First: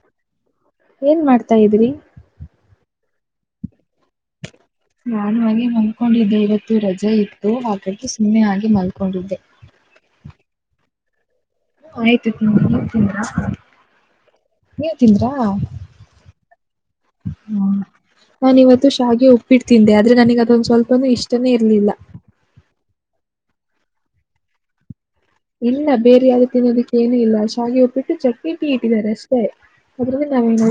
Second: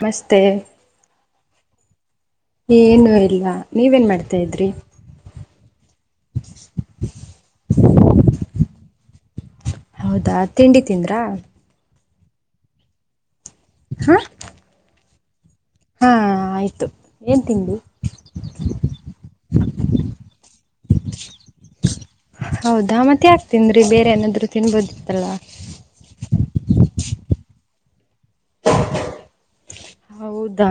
ಮಸ್ತೆ. ತ ಇದ್ದ್ರರಿ. ಏನು ಇಲ್ಲ. ಡ್ತಾ ಇದ್ರಿ. ನಾನು ಹಾಗೆ ಮಲ್ಕೊಂಡಿದ್ದೆ ಇವತ್ತು ರಜೆ ಇತ್ತು ಹಾಗು ಸುಮ್ಮನೆ ಹಾಗೆ ಮಲ್ಕೊಂಡಿದ್ದೆ. ಹೌದಾ ತಿಂಡಿ ತಿಂದ್ರಾ. ಆಯ್ತಾಯತ್ ತಿಂಡಿ ನೀವು ತಿಂದ್ರ. ಹಾ. ತಿಂದ್ರಾ ಹಾ ಆಯ್ತು ಏನ್ ತಿಂಡಿ ನಾನ ಇವತ್ತು ಸಾವಿಗೆ ಉಪ್ಪಿಟ್ಟು. ಬಿಡ್ತಿಂದೆ ಆದ್ರೆ ನನಗ ಅದೊಂದು ಸ್ವಲ್ಪ ಇಷ್ಟನೇ ಇರ್ಲಿಲ್ಲ. ಹೌದಾ ಮತ್ತೆ ಯಾಕ್ತ ತಿಂದ್ರೆ ಬೇರೆ ಏನಾದ್ರು ತಿನ್ಬೋದು ಇಲ್ಲ ಬೇರೆ ಯಾರು ತಿನ್ನೋದಕ್ಕ ಏನು ಇಲ್ಲ ಸಾವಿಗೆ ಒಪ್ಪಿಟ್ಟು ಚಟ್ನಿ ಟೀ ಇಟ್ಟಿದ್ದಾರೆ ಅಷ್ಟೇ. ಅದ್ರಲ್ಲಿ ನಾವೇನ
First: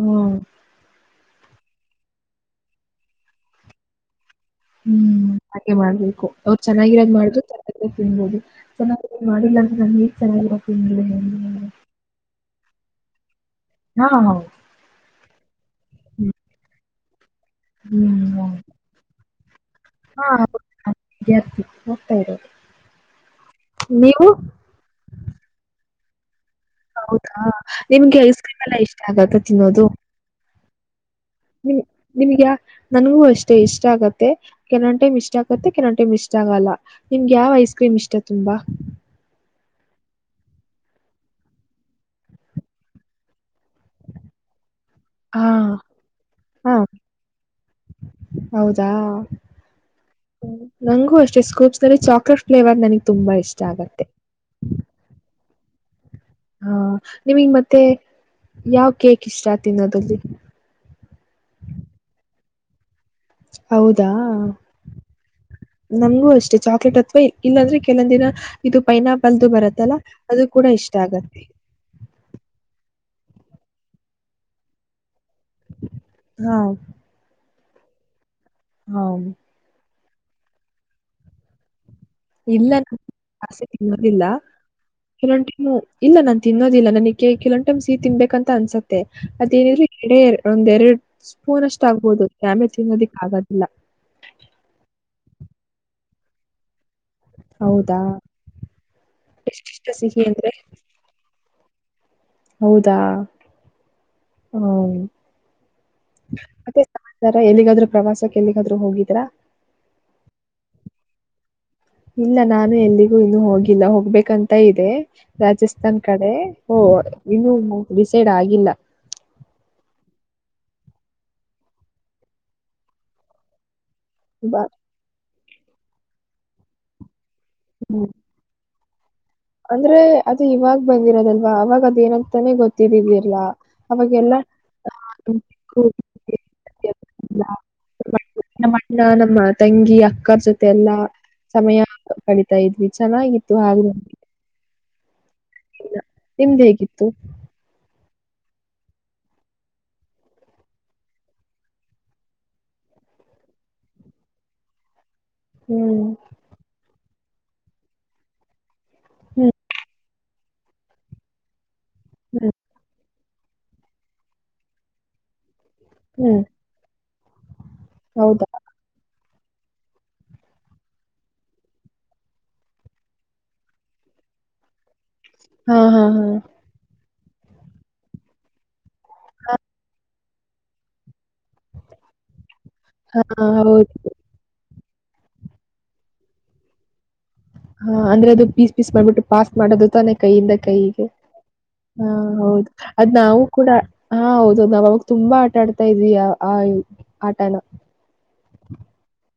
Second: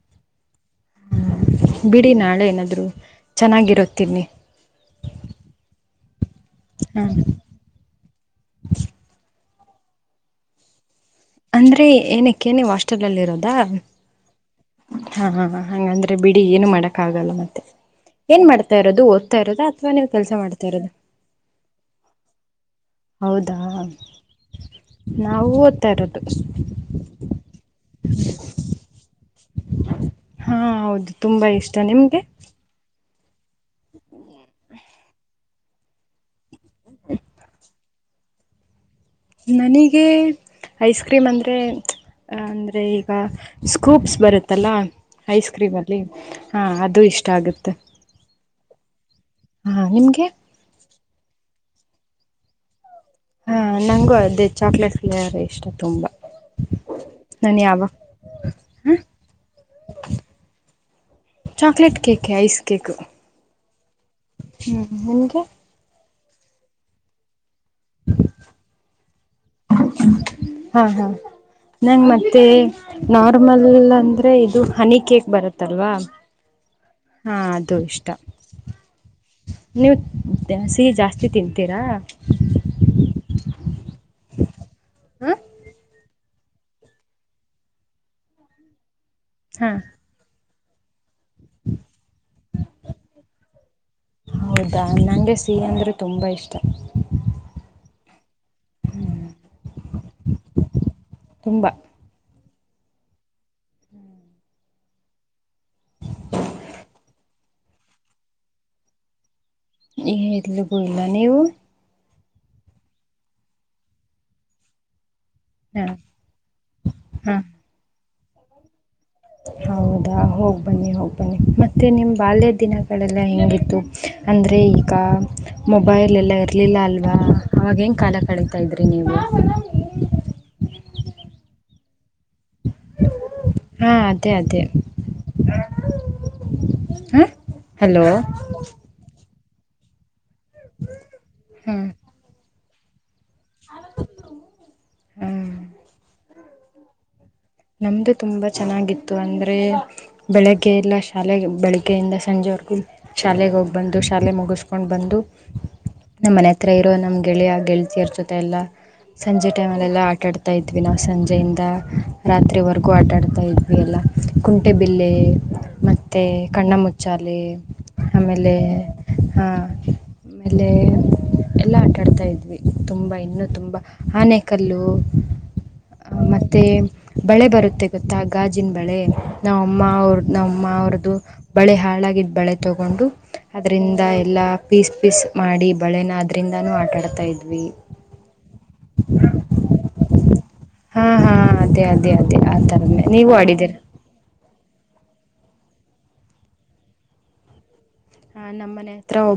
ಹ. ಹ ಬಿಡಿ ನಾಳೆ ಏನಾದ್ರು ಚೆನ್ನಾಗಿರತ್ತೀನಿ. ಹ್ಮ್ ಹಾಗೆ ಮಾಡ್ಬೇಕು. ಅವ್ರು ಹಾ ಚೆನ್ನಾಗಿರೋದ್ ಮಾಡುದು ಚೆನ್ನಾಗಿ ತಿನ್ಬಹುದು ಚೆನ್ನಾಗಿರ ಮಾಡಿಲ್ಲಂದ್ರೆ ನಾನನ್ ಹೇಗ ಚೆನ್ನಗಿರೋದು ತಿ ಅಂದ್ರೆ ಏನಕ್ಕೇ ನೀವ್ ಹಾಸ್ಟೆಲ್ ಅಲ್ಲಿ ಇರೋದು. ಹಾ ಹೌ. ಹಾ ಹಾ ಹಂಗಂದ್ರೆ ಬಿಡಿ ಏನು ಮಾಡಕ್ ಆಗಲ್ಲ ಮತ್ತೆ ಹ್ಮ್ ಏನ್ ಹೌದು ಮಾಡ್ತಾ ಇರದು ಓದ್ತಾ ಇರೋದು. ತ ನೀವು ಹಾ ಕೆಲ್ಸ ಹೌದಾ ಮಾಡ್ತಾ ಇರೋದು. ವಿದ್ಯಾರ್ಥಿ ಹೋಗ್ತಾ ಇರೋದು. ಹೌದಾ ನೀವು? ನಾವು ಓದ್ತಾ ಇರೋದು. ಹೌದಾ ನಿಮ್ಗೆ ಐಸ್ ಕ್ರೀಮ್ ಎಲ್ಲಾ ಇಷ್ಟ ಆಗತ್ತ ತಿನ್ನೋದು. ಹಾ ಹೌದು ತುಂಬಾ ಇಷ್ಟ ನಿಮ್ ನಿಮ್ಗೆ. ಯಾ ನನ್ಗೂ ಅಷ್ಟೆ ಇಷ್ಟ ಆಗುತ್ತೆ ಕೆನವ್ ಟೈಮ್ ಇಷ್ಟ ಆಗತ್ತೆ ಕೆವೊಟೈಮ್ ಇಷ್ಟ ಆಗಲ್ಲ ನಿಮ್ಗೆ ಯಾವಯಸ್. ಕ್ರೀಮ ಇಷ್ಟ ತುಂಬಾ. ನನಗೆ ಐಸ್ ಕ್ರೀಮ್ ಅಂದರೆ ಅಂದರೆ ಈಗ. ಸ್ಕೂಪ್ಸ್ ಬರುತ್ತಲ್ಲ ಹಾ ಐಸ್ ಕ್ರೀಮಲ್ಲಿ ಹಾಂ ಹಾ ಅದು ಇಷ್ಟ ಆಗುತ್ತೆ. [inaudible] ನಂಮ್ಗೆ ನಂಗು ಅಷ್ಟೇ ಸ್ಕೂಪ್ಸ್ ನಲ್ಲಿ ಚಾಕಲೇಟ್ ಫ್ಲೆವರ್ ನನಿಗ್ ಹಾ ನಂಗೂ ಅದೇ ಚಾಕ್ಲೇಟ್ ಫ್ಲೇವರ್ ಇಷ್ಟ ತುಂಬಾ ಹಾ ನಿಮಿಗ್ ಮತ್ತೆ ಯಾವ ಹಾಂ ಕೇಕ್ ಇಷ್ಟ ತಿನೋದಲ್ಲಿ ಚಾಕ್ಲೇಟ್ ಕೇಕ್ ಕೇಕು ಹೌದಾ ಹ್ಞೂ ನಿಮಗೆ ನಮಗೂ ಅಷ್ಟೇ ಚಾಕ್ಲೇಟ್ ಅಥವಾ ಇಲ್ಲಾಂದ್ರೆ ಕೆಲವಂದಿನ ಇದು ಪೈನಾಪ್ ಕಲ್ದು ಬರತ್ತಲ್ಲ ಅದು ಕೂಡ ಹಾಂ ಇಷ್ಟ ಹಾಂ ಆಗತ್ತೆ ನಂಗೆ ಮತ್ತು ನಾರ್ಮಲ್ ಅಂದ್ರೆ ಇದು ಹನಿ ಕೇಕ್ ಬರುತ್ತಲ್ವಾ ಹಾ ಹಾ ಅದು ಇಷ್ಟ ಹಾಬ್ ದೆ ಸಿಹಿ ಜಾಸ್ತಿ ತಿಂತೀರಾ ಇಲ್ಲಕ್ ಜಾಸ್ತಿ ತಿನ್ನದಿಲ್ಲ ಹಾಂ ಕೆಲ್ವೊಂದ್ ಟೈಮು ಇಲ್ಲ ನಾನ್ ತಿನ್ನೋದಿಲ್ಲ ನಮ್ಗ್ ಕೇಕ್ ಕೆಲವೊಂದು ಟೈಮ್ ಸಿಹಿ ತಿನ್ಬೇಕ ಅಂತ ಅನ್ಸತ್ತೆ ಹಾಂ ಅದೇನಿದ್ರೆ ಎರ್ಡೇ ಒಂದೆರಡು ಸ್ಪೂನ್ ಅಷ್ಟ ಆಗ್ಬಹುದು ಡ್ಯಾಮೇಜ್ ತಿನ್ನೋದಿಕ್ಕೆ ಆಗೋದಿಲ್ಲ. ಯಾರೆ ತುಂಬಾ ಇಷ್ಟ ಹೌದಾ ಎಷ್ಟಿಷ್ಟ ಸಿಹಿ ಅಂದ್ರೆ ಂಬ ಹೌದಾ ಹ್ಮ್ [unintelligible] ಮತ್ತೆ ಸಮಾಚಾರ ಎಲ್ಲಿಗಾದ್ರು ಪ್ರವಾಸಕ್ಕೆ ಎಲ್ಲಿಗಾದ್ರರು ಹೋಗಿದ್ರಾ ಏನಿಲ್ಲಬಿಇಲ್ಲ ನೀವು ಇಲ್ಲ ನಾನು ಎಲ್ಲಿಗೂ ಇನ್ನು ಹೋಗಿಲ್ಲ ಹೋಗ್ಬೇಕಂತ ಇದೆ ಹಾಂ ರಾಜಸ್ಥಾನ್ ಕಡೆ ಓ ಹಾಂ ಇನ್ನು ಡಿಸೈಡ್ ಆಗಿಲ್ಲ ಹೌದಾ ಹೋಗ್ಬನ್ನಿ ಹೋಗ್ಬನ್ನಿ ಮತ್ತೆ ನಿಮ್ ಬಾಲ್ಯ ದಿನಗಳೆಲ್ಲ ಹೆಂಗಿತ್ತು ಅಂದ್ರೆ ಬ ಈಗ ಮೊಬೈಲ್ ಎಲ್ಲ ಇರಲಿಲ್ಲ ಅಲ್ವಾ ಅವಾಗೇಂಗ ಕಾಲ ಕಳಿತಾದ್ ರಿನೀವು ಅಂದ್ರೆ ಅದು ಇವಾಗ ಬಂದಿರೋದಲ್ವಾ ಅವಾಗ ಅದು ಏನಂತಾನೆ ಗೊತ್ತ ಗೊತ್ತಿದಿರುದಿಲ್ಲ ಹಾಂ ಅದೇ ಅವಾಗೆಲ್ಲ ಅದೇ ಹಾಂ ಹಲೋ ನಮ್ಅಣ್ಣ ತಂಗಿ ಅಕ್ಕರ್ ಜೊತೆ ಎಲ್ಲಾ ಸಮಯ ಹಾಂ ಕಳಿತಾಇದ್ವಿ ಚೆನ್ನಾಗಿತ್ತು ಹಾವ್ ಹಾಂ ನಿಮ್ದುಹೇಗಿತ್ತು ನಮ್ಮದು ತುಂಬ ಚೆನ್ನಾಗಿತ್ತು ಅಂದರೆ ಬೆಳಗ್ಗೆ ಎಲ್ಲಾ ಶಾಲೆ ಬೆಳಗ್ಗೆಯಿಂದ ಸಂಜೆವರೆಗೂ ಶಾಲೆಗೆ ಹೋಗ್ಬಂದು ಶಾಲೆ ಮುಗಿಸ್ಕೊಂಡು ಬಂದು ಹ್ಮ್ ನಮ್ಮ ಮನೆ ಹತ್ರ ಇರೋ ನಮ್ ಗೆಳೆಯ ಗೆಳತಿಯರ್ ಜೊತೆ ಎಲ್ಲಾ ಸಂಜೆ ಹ್ಮ್ ಟೈಮಲೆಲ್ಲ ಆ ಅಡ್ತಾ ಇದ್ವಿ ನಾವು ಸಂಜೆಯಿಂದ ಹ್ಮ್ ರಾತ್ರಿವರೆಗೂ ಆಟಡ್ ಇದ್ವಿ ಎಲ್ಲ ಕುಂಟೆ ಬಿಲ್ಲೆ ಮತ್ತೇ ಹ್ಮ್ ಕಣ್ಣ ಮುುಚ್ಚಾಲೆ ಹೌದಾ ಅಮೇಲೆ ಹಾ ಆಮೇಲೆ ಎಲ್ಲಾ ಆಟಾಡ್ತಾ ಇದ್ವಿ ತುಂಬಾ ಇನ್ನು ತುಂಬಾ ಆನೆ ಕಲ್ಲು ಹಾ ಹಾ ಹಾ ಬಳೆ ಬರುತ್ತೆ ಗೊತ್ತಾ ಗಾಜಿನ ಬಳೆ ನಾಮಮ್ಮ ಅವ್ರ್ ನಮ್ಮ ಅವ್ರ್ದು ಬೆಳೆ ಹಾಳಾಗಿದ್ದು ಬಳೆ ತಗೊಂಡು ಹಾ ಹೌದು ಅದರಿಂದ ಎಲ್ಲ ಪಿಸ್ ಪಿಸ್ ಮಾಡಿ ಬಳೆನ ಆದ್ರಿಂದಾನೂ ಆಟಾಡ್ತಾ ಇದ್ವಿ ಹ ಅಂದ್ರೆ ಅದು ಪೀಸ್ ಪೀಸ್ ಮಾಡಬಿಟ್ಟು ಪಾಸ್ ಮಾಡೋದು ತಾನೆ ಕೈಯಿಂದ ಕೈಗೆ ಹಾಂ ಹಾಂ ಅದೇ ಅದೇ ಹ ಅದೇ ಆ ಹೌದು ಥರನೇ ಅದ್ ನೀವು ನಾವು ಕೂಡ ಆಡಿದ್ದೀರ ಹ ಹೌದು ನಾವ್ ಅನಾಗ ತುಂಬಾ ಆಟ ಆಡ್ತಾ ಇದ್ವಿ ಆಈ ಆಟನ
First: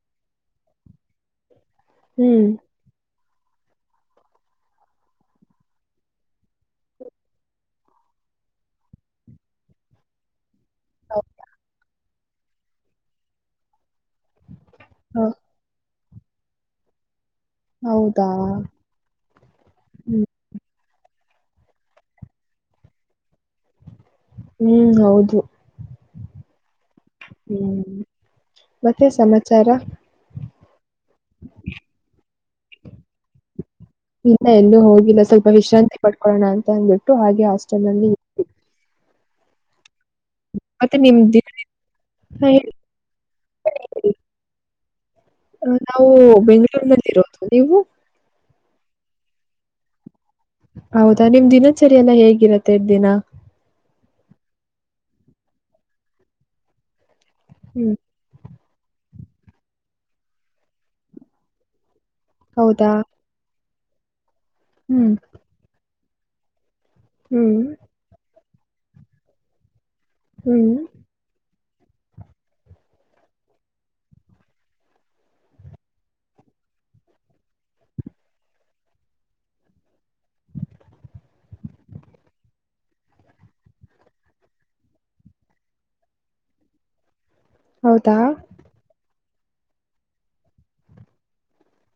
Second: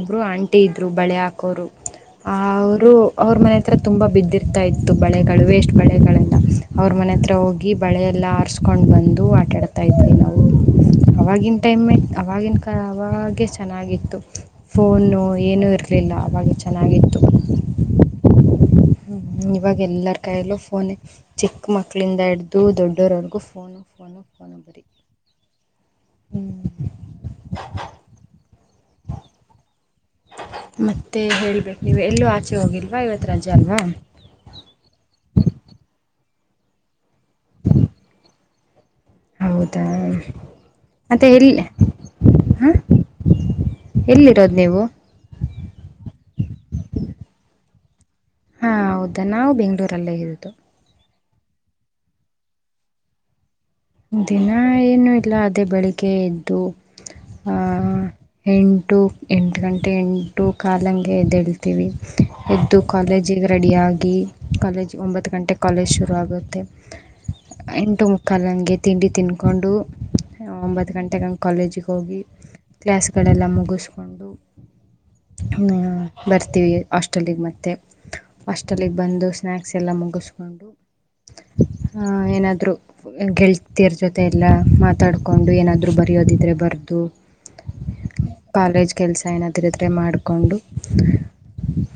ಬ್ಬರು ಆಂಟಿ ಇದ್ದರು ಬಳೆ ಹಾಕೋರು ಹ್ಮ್ ಅವರು ಅವ್ರ ಮನೆ ಹತ್ರ ತುಂಬ ಬಿದ್ದಿರ್ತಾ ಇತ್ತು ಬಳೆಗಳು ವೇಸ್ಟ್ ಬಳೆಗಳೆಲ್ಲ ಅವ್ರ ಮನೆ ಹತ್ರ ಹೋಗಿ ಬಳೆಯಲ್ಲ ಎಲ್ಲ ಆರ್ಸ್ಕೊಂಡ್ ಬಂದು ಆಟ ಆಡ್ತಾ ಇದ್ವಿ ನಾವು ಹೌ- ಆವಾಗಿನ ಟೈಮ್ ಅವವಾಗಿನ ಕ ಅವಾಗೆ ಚೆನ್ನಾಗಿತ್ತು ಹಾ ಫೋನು ಏನೂ ಇರಲಿಲ್ಲ ಅವಾಗೆ ಚೆನ್ನಾಗಿತ್ತು ಹೌದಾ ಹ್ಮ್ ಇವಾಗ ಎಲ್ಲರ ಹ್ಮ್ ಕಾಯಲ್ಲೂ ಫೋನ್ ಚಿಕ್ಕ ಮಕ್ಕಳಿಂದ ಹಿಡ್ದು ದೊಡ್ಡೋರವರ್ಗು ಫೋನು ಫೋನು ಫೋನು ಬರೀ ಹ್ಮ್ ಹೌದು ಹ್ಮ್ ಮತ್ತೆ ಸಮಾಚಾರ ಮತ್ತೆ ಹೇಳ್ಬೇಕು ನೀವು ಎಲ್ಲೂ ಆಚೆ ಹೋಗಿಲ್ವಾ ಇವತ್ತು ರಜೆ ಅಲ್ವಾ ಇನ್ನ ಎಲ್ಲೂ ಹೋಗಿಲ್ಲ ಸ್ವಲ್ಪ ವಿಶ್ರಾಂತಿ ಪಡ್ಕೊಳ್ಳೋಣ ಅಂತ ಅಂದ್ಬಿಟ್ಟು ಹಾಗೆ ಹಾಸ್ಟೆಲ್ ನಲ್ಲಿ ಹೌದಾ ನಿಮ್ ಮತ್ತೆ ದಿನ ಎಲ್ಲಿ ಹಾ, ಹ್ಮ ಹೇಳಿ. ಎಲ್ಲಿರೋದು ನೀವು ಅ ನಾವು ಬೆಂ್ಗಳೂರ್ನಲ್ಲಿ ಇರೋದು ನೀವು ಹಾ ಹೌದಾ ನಾವು ಬೆಂಗ್ಳೂರಲ್ಲೇ ಇರೋದು ಹೌದಾ ನಿಮ್ ದಿನಚರಿಯಲ್ಲ ಹೇಗಿರತ್ತೆ ದಿನ ದಿನ ಏನು ಇಲ್ಲ ಅದೇ ಬೆಳಿಗ್ಗೆ ಎದ್ದು ಆ ಹ್ಮ್ ಎಂಟು ಎಂಟು ಗಂಟೆ ಎಂಟು ಕಾಲಂಗೆದ್ದಳ್ತೀವಿ ಎದ್ದು ಹೌದಾ ಕಾಲೇಜಿಗೆ ರೆಡಿಯಾಗಿ ಕಾಲೇಜ್ ಹ್ಮ್ ಒಂಬತ್ತು ಗಂಟೆಗೆ ಕಾಲೇಜ್ ಶುರು ಆಗುತ್ತೆ ಹ್ಮ್ ಕಲ್ಲಂಗೆ ತಿಂಡಿ ತಿಂದಕೊಂಡು ಹ್ಮ್ ಒಂಬತ್ತು ಗಂಟೆಗೆ ಹಂಗೆ ಕಾಲೇಜಿಗೆ ಹೋಗಿ ಕ್ಲಾಸ್ ಗಳೆಲ್ಲ ಮುಗಿಸ್ಕೊಂಡು ಹ್ಮ್ ಬರ್ತೀವಿ ಹಾಸ್ಟೆಲಿಗೆ ಮತ್ತೆ ಹಾಸ್ಟೆಲಿಗೆ ಬಂದು ಸ್ನಾಯಾಕ್ಸ್ ಎಲ್ಲ ಮುಗಿಸ್ಕೊಂಡು ಆ ಏನಾದ್ರು ಗೆಳ್ ತಿರ ಜೊತೆ ಎಲ್ಲ ಮಾತಾಡ್ಕೊಂಡು ಏನಾದರೂ ಬರೆಯೋದಿದ್ರೆ ಬರದು ಹೌದಾ ಕಾಲೇಜ್ ಕೆಲಸ ಏನಾದರಿದ್ರೆ ಮಾಡಿಕೊಂಡು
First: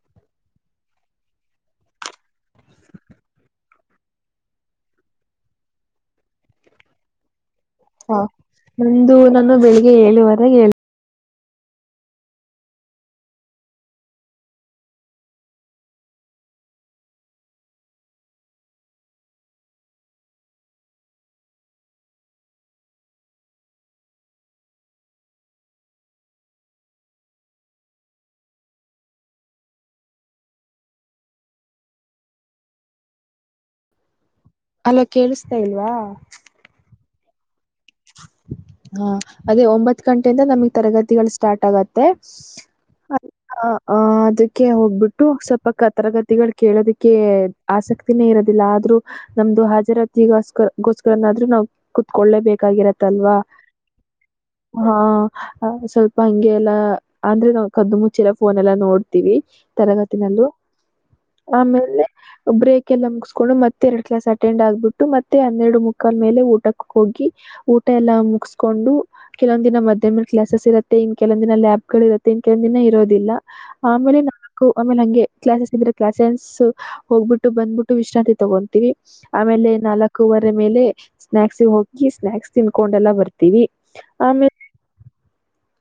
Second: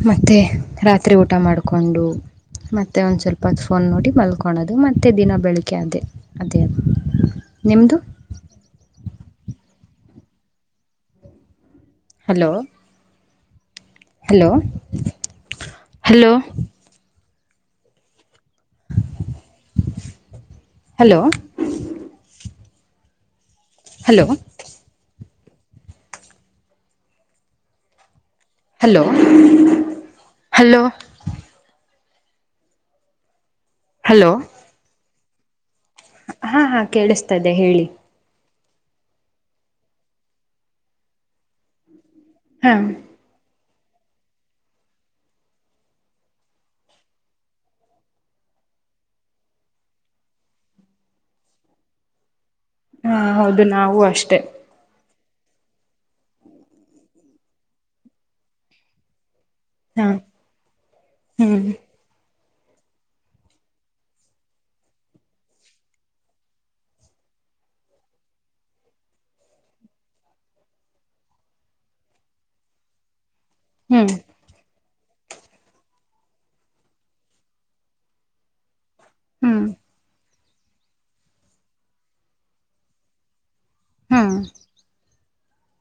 ಮತ್ತೆ ರಾತ್ರಿ ಊಟ ಮಾಡಿಕೊಂಡು ಮತ್ತೆ ಒಂದ್ ಸ್ವಲ್ಪ ಫೋನ್ ನೋಡಿ ಮಲ್ಕಳೋದು ಮತ್ತೆ ದಿನ ಬೆಳಿಗ್ಗೆ ಅದೇ ಅದೇ ನಿಮ್ಮದು ಹಾ ನಂದು ನಾನು ಬೆಳಿಗ್ಗೆ ಏಳುವರೆಗೆ ಹೇಳ hello hello hello hello hello hello hello hello ಲ್ಲೇ ಕೇಳಿಸ್ತಾ ಇಲ್ಲ ಹಾ ಹಾ ಕೇಳಿಸ್ತದೆ ಹೇಳಿ ಹಾ ಅದೇ ಒಂಬತ್ ಗಂಟೆಯಿಂದ ನಮಗ್ ತರಗತಿಗಳು ಸ್ಟಾರ್ಟ್ ಆಗತ್ತೆ ಹಾ ತ್ತೆ ಅ ಹ ಆ ಅದಕ್ಕೆ ಹೋಗ್ಬಿಟ್ಟು ಸ್ವಲ್ಪ ಕ ತರಗತಿಗಳು ಕೇಳೋದಕ್ಕೆ ಆಸಕ್ತಿನೇ ಇರ ದಿಲ್ಲ ಆದ್ರೂ ನಮ್ದು ಹಾಜರಾತಿಗಸ್ಕ ಗೋಸ್ಕರನಾದ್ರೂ ನಾವು ಕುತ್ಕೊಳ್ಳೇಬೇಕ್ ಹಾ ಕಾಗಿರತ್ತಲ್ವಾ ಹೌದು ನಾವು ಅಷ್ಟೆ ಹಾ ಅ ಸ್ವಲ್ಪ ಹಂಗೆ ಎಲ್ಲಾ ಅಂದ್ರೆ ನಾವು ಕದ್ದು ಮುಚ್ಚೆಲ್ಲ ಫೋನ್ ಎಲ್ಲಾ ನೋಡ್ತೀವಿ. ಹಾ ತರಗತಿನಲ್ಲೂ ಹ್ಮ್ ಆಮೇಲೆ ಬ್ರೇಕ್ ಎಲ್ಲ ಮುಗಿಸಸ್ಕೊಂಡು ಮತ್ತೆ ಎರಡ್ ಕ್ಲಾಸ್ ಅಟೆಂಡ್ ಆಗ್ಬಿಟ್ಟು ಮತ್ತೆ ಹನ್ನೆರಡು ಮುಕ್ಕಾಲ್ ಮೇಲೆಊಟಕ್ಕೆ ಹೋಗಿ ಊಟ ಎಲ್ಲಾ ಮುಗಸ್ಕೊಂಡು ಕೆಲವೊಂದ ದಿನ ಮಧ್ಯಾಹ್ನ ಕ್ಲಾಸಸ್ ಇರುತ್ತೆ ಕೆಲವಂದ ದಿನ ಲ್ಯಾಬ್ ಗಳು ಇರುತ್ತೆ. ಕೆಲ್ ದಿನ ಇರೋದಿಲ್ಲ ಹ್ಮ್ ಆಮೇಲೆ ನಾಲ್ಕು ಆಮೇಲೆ ಹಂಗೆ ಕ್ಲಾಸಸ್ ಇದ್ರೆ ಕ್ಲಾಸಸ್ ಹೋಗ್ಬಿಟ್ಟು ಬಂದ್ಬಿಟ್ಟು ವಿಶ್ರಾಂತಿ ತಗೊಂತೀವಿ ಹ್ಮ್ ಆಮೇಲೆ ನಾಲ್ಕೂವರೆ ಮೇಲೆ ಸ್ನಾಯಕ್ಸ್ ಹೋಗಿ ಸ್ನಾಯಕ್ಸ್ ತಿನ್ಕೊಂಡೆಲ್ಲ ಬರ್ತೀವಿ ಹಾ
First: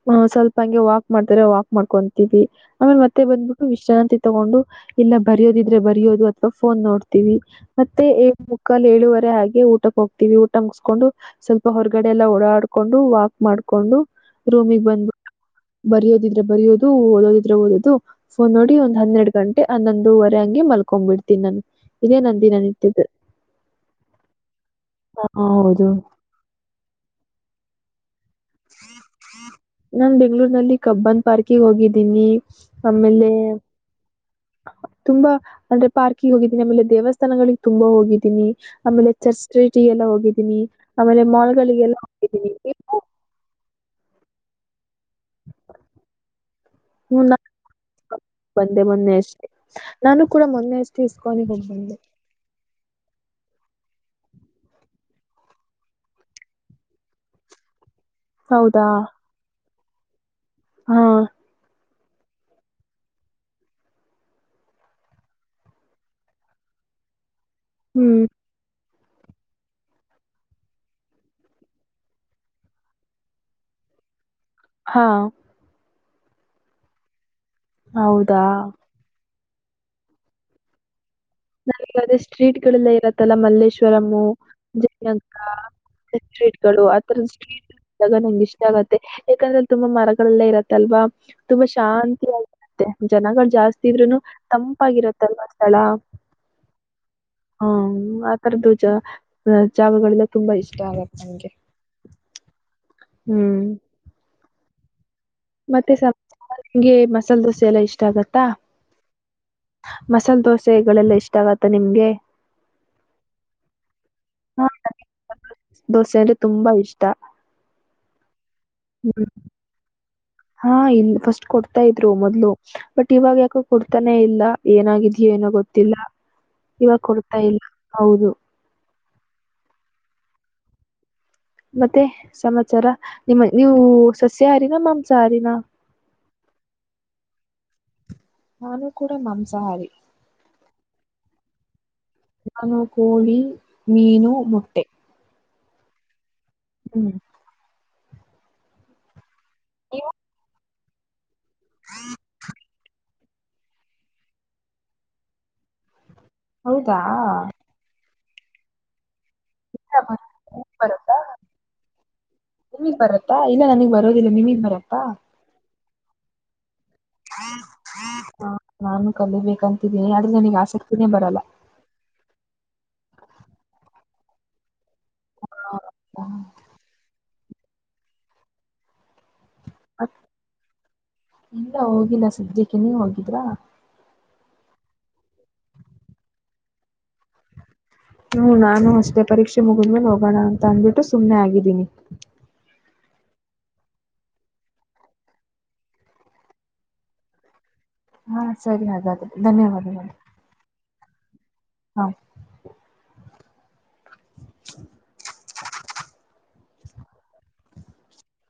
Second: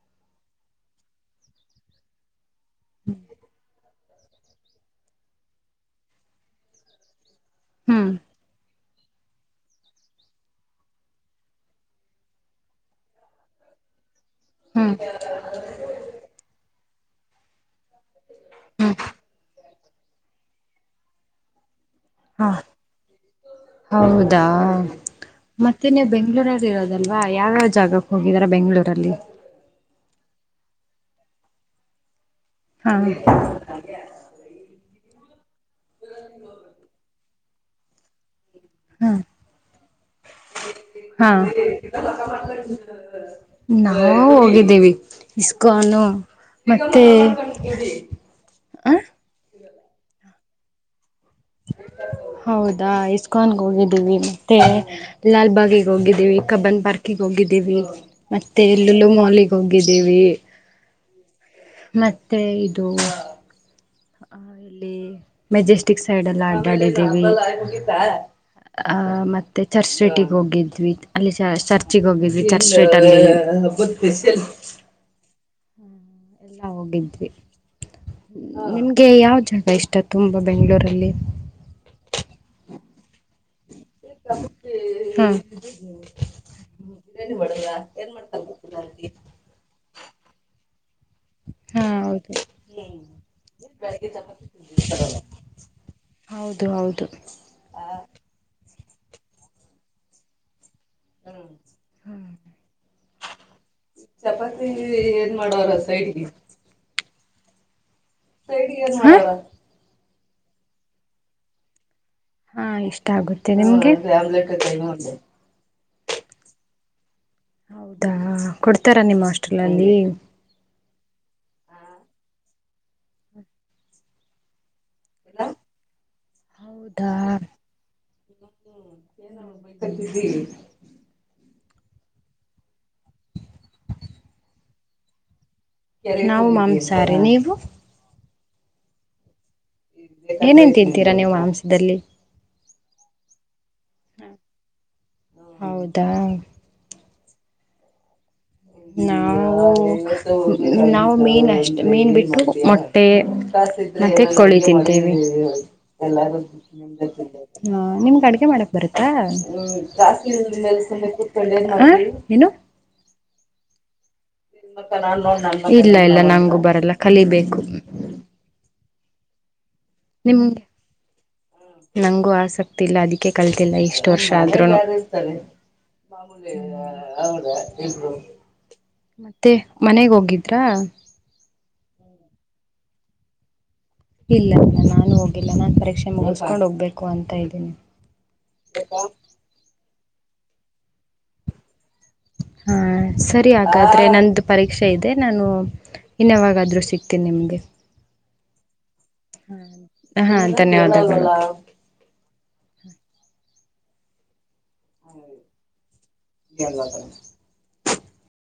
ಹ್ಮ್ ಸ್ವಲ್ಪ ಹಂಗೆ ವಾಕ್ ಮಾಡ್ತ್ರ ವಾಕ್ ಮಾಡ್ಕೊಂತೀವಿ ಆಮೇಲೆ ಮತ್ತೆ ಬಂದ್ಬಿಟ್ಟು ವಿಶ್ರಾಂತಿ ತಗೊಂಡು ಇಲ್ಲ ಬರಿಯೋದಿದ್ರೆ ಬರಿಯೋದು ಅಥವಾ ಫೋನ್ ನೋಡ್ತೀವಿ ಮತ್ತೆ ಹ್ಮ್ ಏ ಕ್ಕಲ್ ಏಳುವರೆ ಆಗಿ ಊಟಕ್ಕ ಹೋಗ್ತಿವಿ ಊಟ ಮುಗ್ಸ್ ಕೊಂಡು ಸ್ವಲ್ಪ ಹೊರಗಡೆ ಎಲ್ಲಾ ಓಡಾಡ್ಕೊಂಡು ವಾಕ್ ಮಾಡ್ಕೊಂಡು ರೂಮಿಗೆ ಹ್ಮ್ ಬಂದ್ಬಿಟ್ಟು ಬರಿಯೋದಿದ್ರೆ ಬರಿಯೋದು ಓದೋದಿದ್ರೆ ಓದೋದು ಫೋನ್ ನೋಡಿ ಒಂದ್ ಹನ್ನೆರಡು ಗಂಟೆ ಹನ್ನೊಂದುವರೆ ಹಂಗೆ ಮಲ್ಕೊಂಡ್ ಬಿಡ್ತೀನಿ ನಾನು ಇದೇ ನನ್ ಹಾ ದಿನನಿತ್ಯದ ಹೌದಾ ಹೌದು ಮತ್ತೇನೆ ಬೆಂಗ್ಳೂರಲ್ಲಿ ಇರೋದ್ ದಲ್ವಾ ಯಾವ್ಯಾವ ಜಾಗಕ್ ಹೋಗಿದ್ದಿರಾ ಬೆಂಗ್ಳೂರಲ್ಲಿ ನಾನ್ ಬೆಂಗ್ಳೂರ್ ನಲ್ಲಿ ಕಬ್ಬನ್ ಪಾರ್ಕಗೆ ಹೋಗಿದ್ದೀನಿ. ಹಾ ಆಮೇಲೆ ತುಂಬಾ ಅಂದ್ರೆ ಪಾರ್ಕಿಗೆ ಹೋಗಿದ್ದೀನಿ ಆಮೇಲೆ ದೇವಸ್ಥಾನಗಳಿಗೆ ತುಂಬಾ ಹೋಗಿದ್ದೀನಿ. ಹಾ ಆಮೇಲೆ ಚರ್ಚ್ ಸ್ಟ್ರೀಟ್ಗೆಲ್ಲ ಹೋಗಿದ್ದೀನಿ ಆಮೇಲೆ ಹಾ ಮಾಲ್ ಗಳಿಗೆಲ್ಲ ಹೋಗಿದ್ದೀನಿ. ನಾವು ಹೋಗಿದ್ದೀವಿ ಇಸ್ಕಾನು ಮತ್ತೇ ಮೂರ್ನಾಲ್ಕು ಬಂದೆ ಆ ಮೊನ್ನೆ ಅಷ್ಟೇ ನಾನು ಕೂಡ ಮೊನ್ನೆ ಅಷ್ಟೇ ಇಸ್ಕಾನಿಗೆ ಹೋಗಿ ಬಂದೆ ಹೌದಾ ಎಸ್ ಕಾನ್ ಹೋಗಿದ್ದೀವಿ ಮತ್ತೆ ಲಾಲ್ಬಾಗಿಗೆ ಹೋಗಿದ್ದೀವಿ ಕಬ್ಬನ್ ಪಾರ್ಕಿಗೆ ಹೋಗಿದ್ದೀವಿ. ಮತ್ತೆ ಹೌದಾ ಲೂಲು ಮಾಲ್ಗೆ ಹೋಗಿದ್ದೀವಿ. ಹಾ ಮತ್ತೆ ಇದು ಆ ಇಲ್ಲಿ ಮೆಜೆಸ್ಟಿಕ್ ಸೈಡ್ ಎಲ್ಲ ಅಡ್ಡಾಡಿದ್ದೀವಿ. ಹ್ಮ್ ಆ ಮತ್ತೆ ಚರ್ಚ್ ಸ್ಟ್ರೀಟಿಗೆ ಹೋಗಿದ್ವಿ ಅಲ್ಲಿ ಚ ಚರ್ಚಿಗೆ ಹೋಗಿದ್ವಿ ಚರ್ಚ್ ಸ್ಟ್ರೀಟ್ ಅಲ್ಲಿ [unintelligible] ಹಾ ಎಲ್ಲಾ ಹೋಗಿದ್ವಿ ಹೌದಾ ನಿಮ್ಗೆ ಯಾವ್ ಜಾಗ ಇಷ್ಟ ತುಂಬ ಬೆಂಗ್ಳೂರಲ್ಲಿ ನನ್ಗ ಅದೇ ಸ್ಟ್ರೀಟ್ಗಳೆಲ್ಲ ಇರತ್ತಲ್ಲ ಮಲ್ಲೇಶ್ ವರಂ ಹಾ ಜಯನಗರ ಫುಡ್ಸ್ಟ್ರೀಟ್ಗಳು ಆತರದ್ ಸ್ಟ್ರೀಟ್ ಜಾಗ ನಂಗ ಇಷ್ಟ ಆಗತ್ತೆ ಯಾಕಂದ್ರೆ ತುಂಬಾ ಮರಗಳೆಲ್ಲ ಇರತ್ತಲ್ವಾ ತುಂಬಾ ಹಾ ಹೌದು ಶಾಂತಿಯಾಗಿರುತ್ತೆ ಜನಗಳು ಜಾಸ್ತಿ ಇದ್ರುನು ತಂಪಾಗಿರತ್ತಲ್ವ ಸ್ಥಳ ಹೌದು ಹೌದು ಹ್ಮ್ ಆ ತರದ್ದು ಜ ಜಾಗಗಳೆಲ್ಲ ತುಂಬಾ ಇಷ್ಟ ಆಗತ್ತೆ ನಂಗೆ ಹ್ಮ್ [unintelligible] ಮತ್ತೆ ಸಂಗೆ ಮಸಾಲೆ ದೋಸೆ ಎಲ್ಲಾ ಇಷ್ ಹಾ ಮಸಾಲೆ ದೋಸೆಗಳೆಲ್ಲ ಇಷ್ಟ ಆಗುತ್ತಾ ನಿಮ್ಗೆ ಹಾ ಇಷ್ಟ ಆಗುತ್ತೆ ನಿಮ್ಗೆ ಹಾ ನನಗೆ ಮಸಾಲ್ ದೋಸೆ ಅಂದ್ರೆ ತುಂಬಾ ಇಷ್ಟ. ಹೌದಾ ಕೊಡ್ತಾರಾ ನಿಮ್ಮ ಹ್ಮ್. ಹಾಸ್ಟೆಲ್ನಲ್ಲಿ ತಾ ಇದ್ರು ಮೊದ್ಲು ಬಟ್ ಇವಾಗ ಯಾಕೋ ಕೊಡ್ತಾನೆ ಇಲ್ಲ ಏನಾಗಿದ್ಯೋ ಏನೋ ಗೊತ್ತಿಲ್ಲ ಇವಾಗ ಹೌದಾ ಕೊಡ್ತಾ ಇಲ್ಲ ಹೌದು ಮತ್ತೆ ಸಮಾಚಾರ ನಿಮ್ಮ ನೀವು ಸಸ್ಯ ಆಾರಿನ ಮಾಂಸಹಾರಿನ ನಾವು ಮಾಂಸಾಹಾರಿ ನೀವು ನಾನು ಕೂಡ ಮಾಂ ಏನೇನ್ ತಿಂತೀರಾ ನೀವು ಮಾಂಸದಲ್ಲಿ ನಾನು ಕೋಳಿ, ಮೀನು, ಮೊಟ್ಟೆ ಹೌದಾ ಹ್ಮ್ ನಾವು ನೀವು? ನಾವು ಮೀನ್ ಅಷ್ಟ ಮೀನ್ ಬಿಟ್ಟು ಮೊಟ್ಟೆ ನಾತಿ ಕೋಳಿ ತಿಂತೇವಿ ಹೌದಾ ಹಾ ನಿಮ್ಗೆ ಅಡ್ಗೆ ಮಾಡಕ್ ಬರುತ್ತಾ ನಿಮಗ್ ಬರುತ್ತಾ [unintelligible] ಹ ಹೇನು ನಿಮಗ್ ಬರುತ್ತಾ ಇಲ್ಲ ನನಗ್ ಬರೋದಿಲ್ಲ ನಿಮಗ್ ಬರಪ್ಪಾ ಇಲ್ಲ ಇಲ್ಲ ನಂಗು ಬರಲ್ಲ ಕಲಿಬೇಕು ನಾನು ಕಲಿಬೇಕಂತ ನಿಮಗೆ ನಂಗೂ ಆಸಕ್ತಿ ಇಲ್ಲ ಅದಕ್ಕೆ ಕಲ್ತಿಲ್ಲ ಇಷ್ಟ ಎ ವರ್ಷ ಆದ್ರೂ ಹಾ, ಮತ್ತೆ ಮನೆಗೆ ಹೋಗಿದ್ರಾ ಇಲ್ಲ ಸದ್ಯಕ್ಕೆ ನೀ ಹೋಗಿದ್ರಾ ಇಲ್ಲ ಇಲ್ಲ ನಾನು ಹೋಗಿಲ್ಲ ನಾನ್ ಪರೀಕ್ಷೆ ಮುಗಿಸಕೊಂಡ್ ಹೋಗ್ಬೇಕು ಅಂತ ಇದ್ದೀನಿ. ಹ್ಮ್ ನಾನು ಅಷ್ಟೇ ಪರೀಕ್ಷೆ ಮುಗಿದ್ಮೇಲೆ ಹೋಗೋಣ ಅಂತ ಅಂದ್ಬಿಟ್ಟು ಸುಮ್ಮ್ನೆ ಆಗಿದ್ದೀನಿ ಹಾ ಸರಿ ಹಾಗಾದರೆ ನನ್ನ ಪರೀಕ್ಷೆ ಇದೆ ನಾನು ಇನ್ ಯವಾಗಾದರೂ ಸಿಗ್ತೀನಿ ನಿಮಗೆ ಹಾ ಸರಿ ಹಾಗಾದ್ರೆ ಧನ್ಯವಾದಗಳು ಹ ಹಾ ಧನ್ಯವಾದಗಳು ಹಾ [unintelligible] [unintelligible]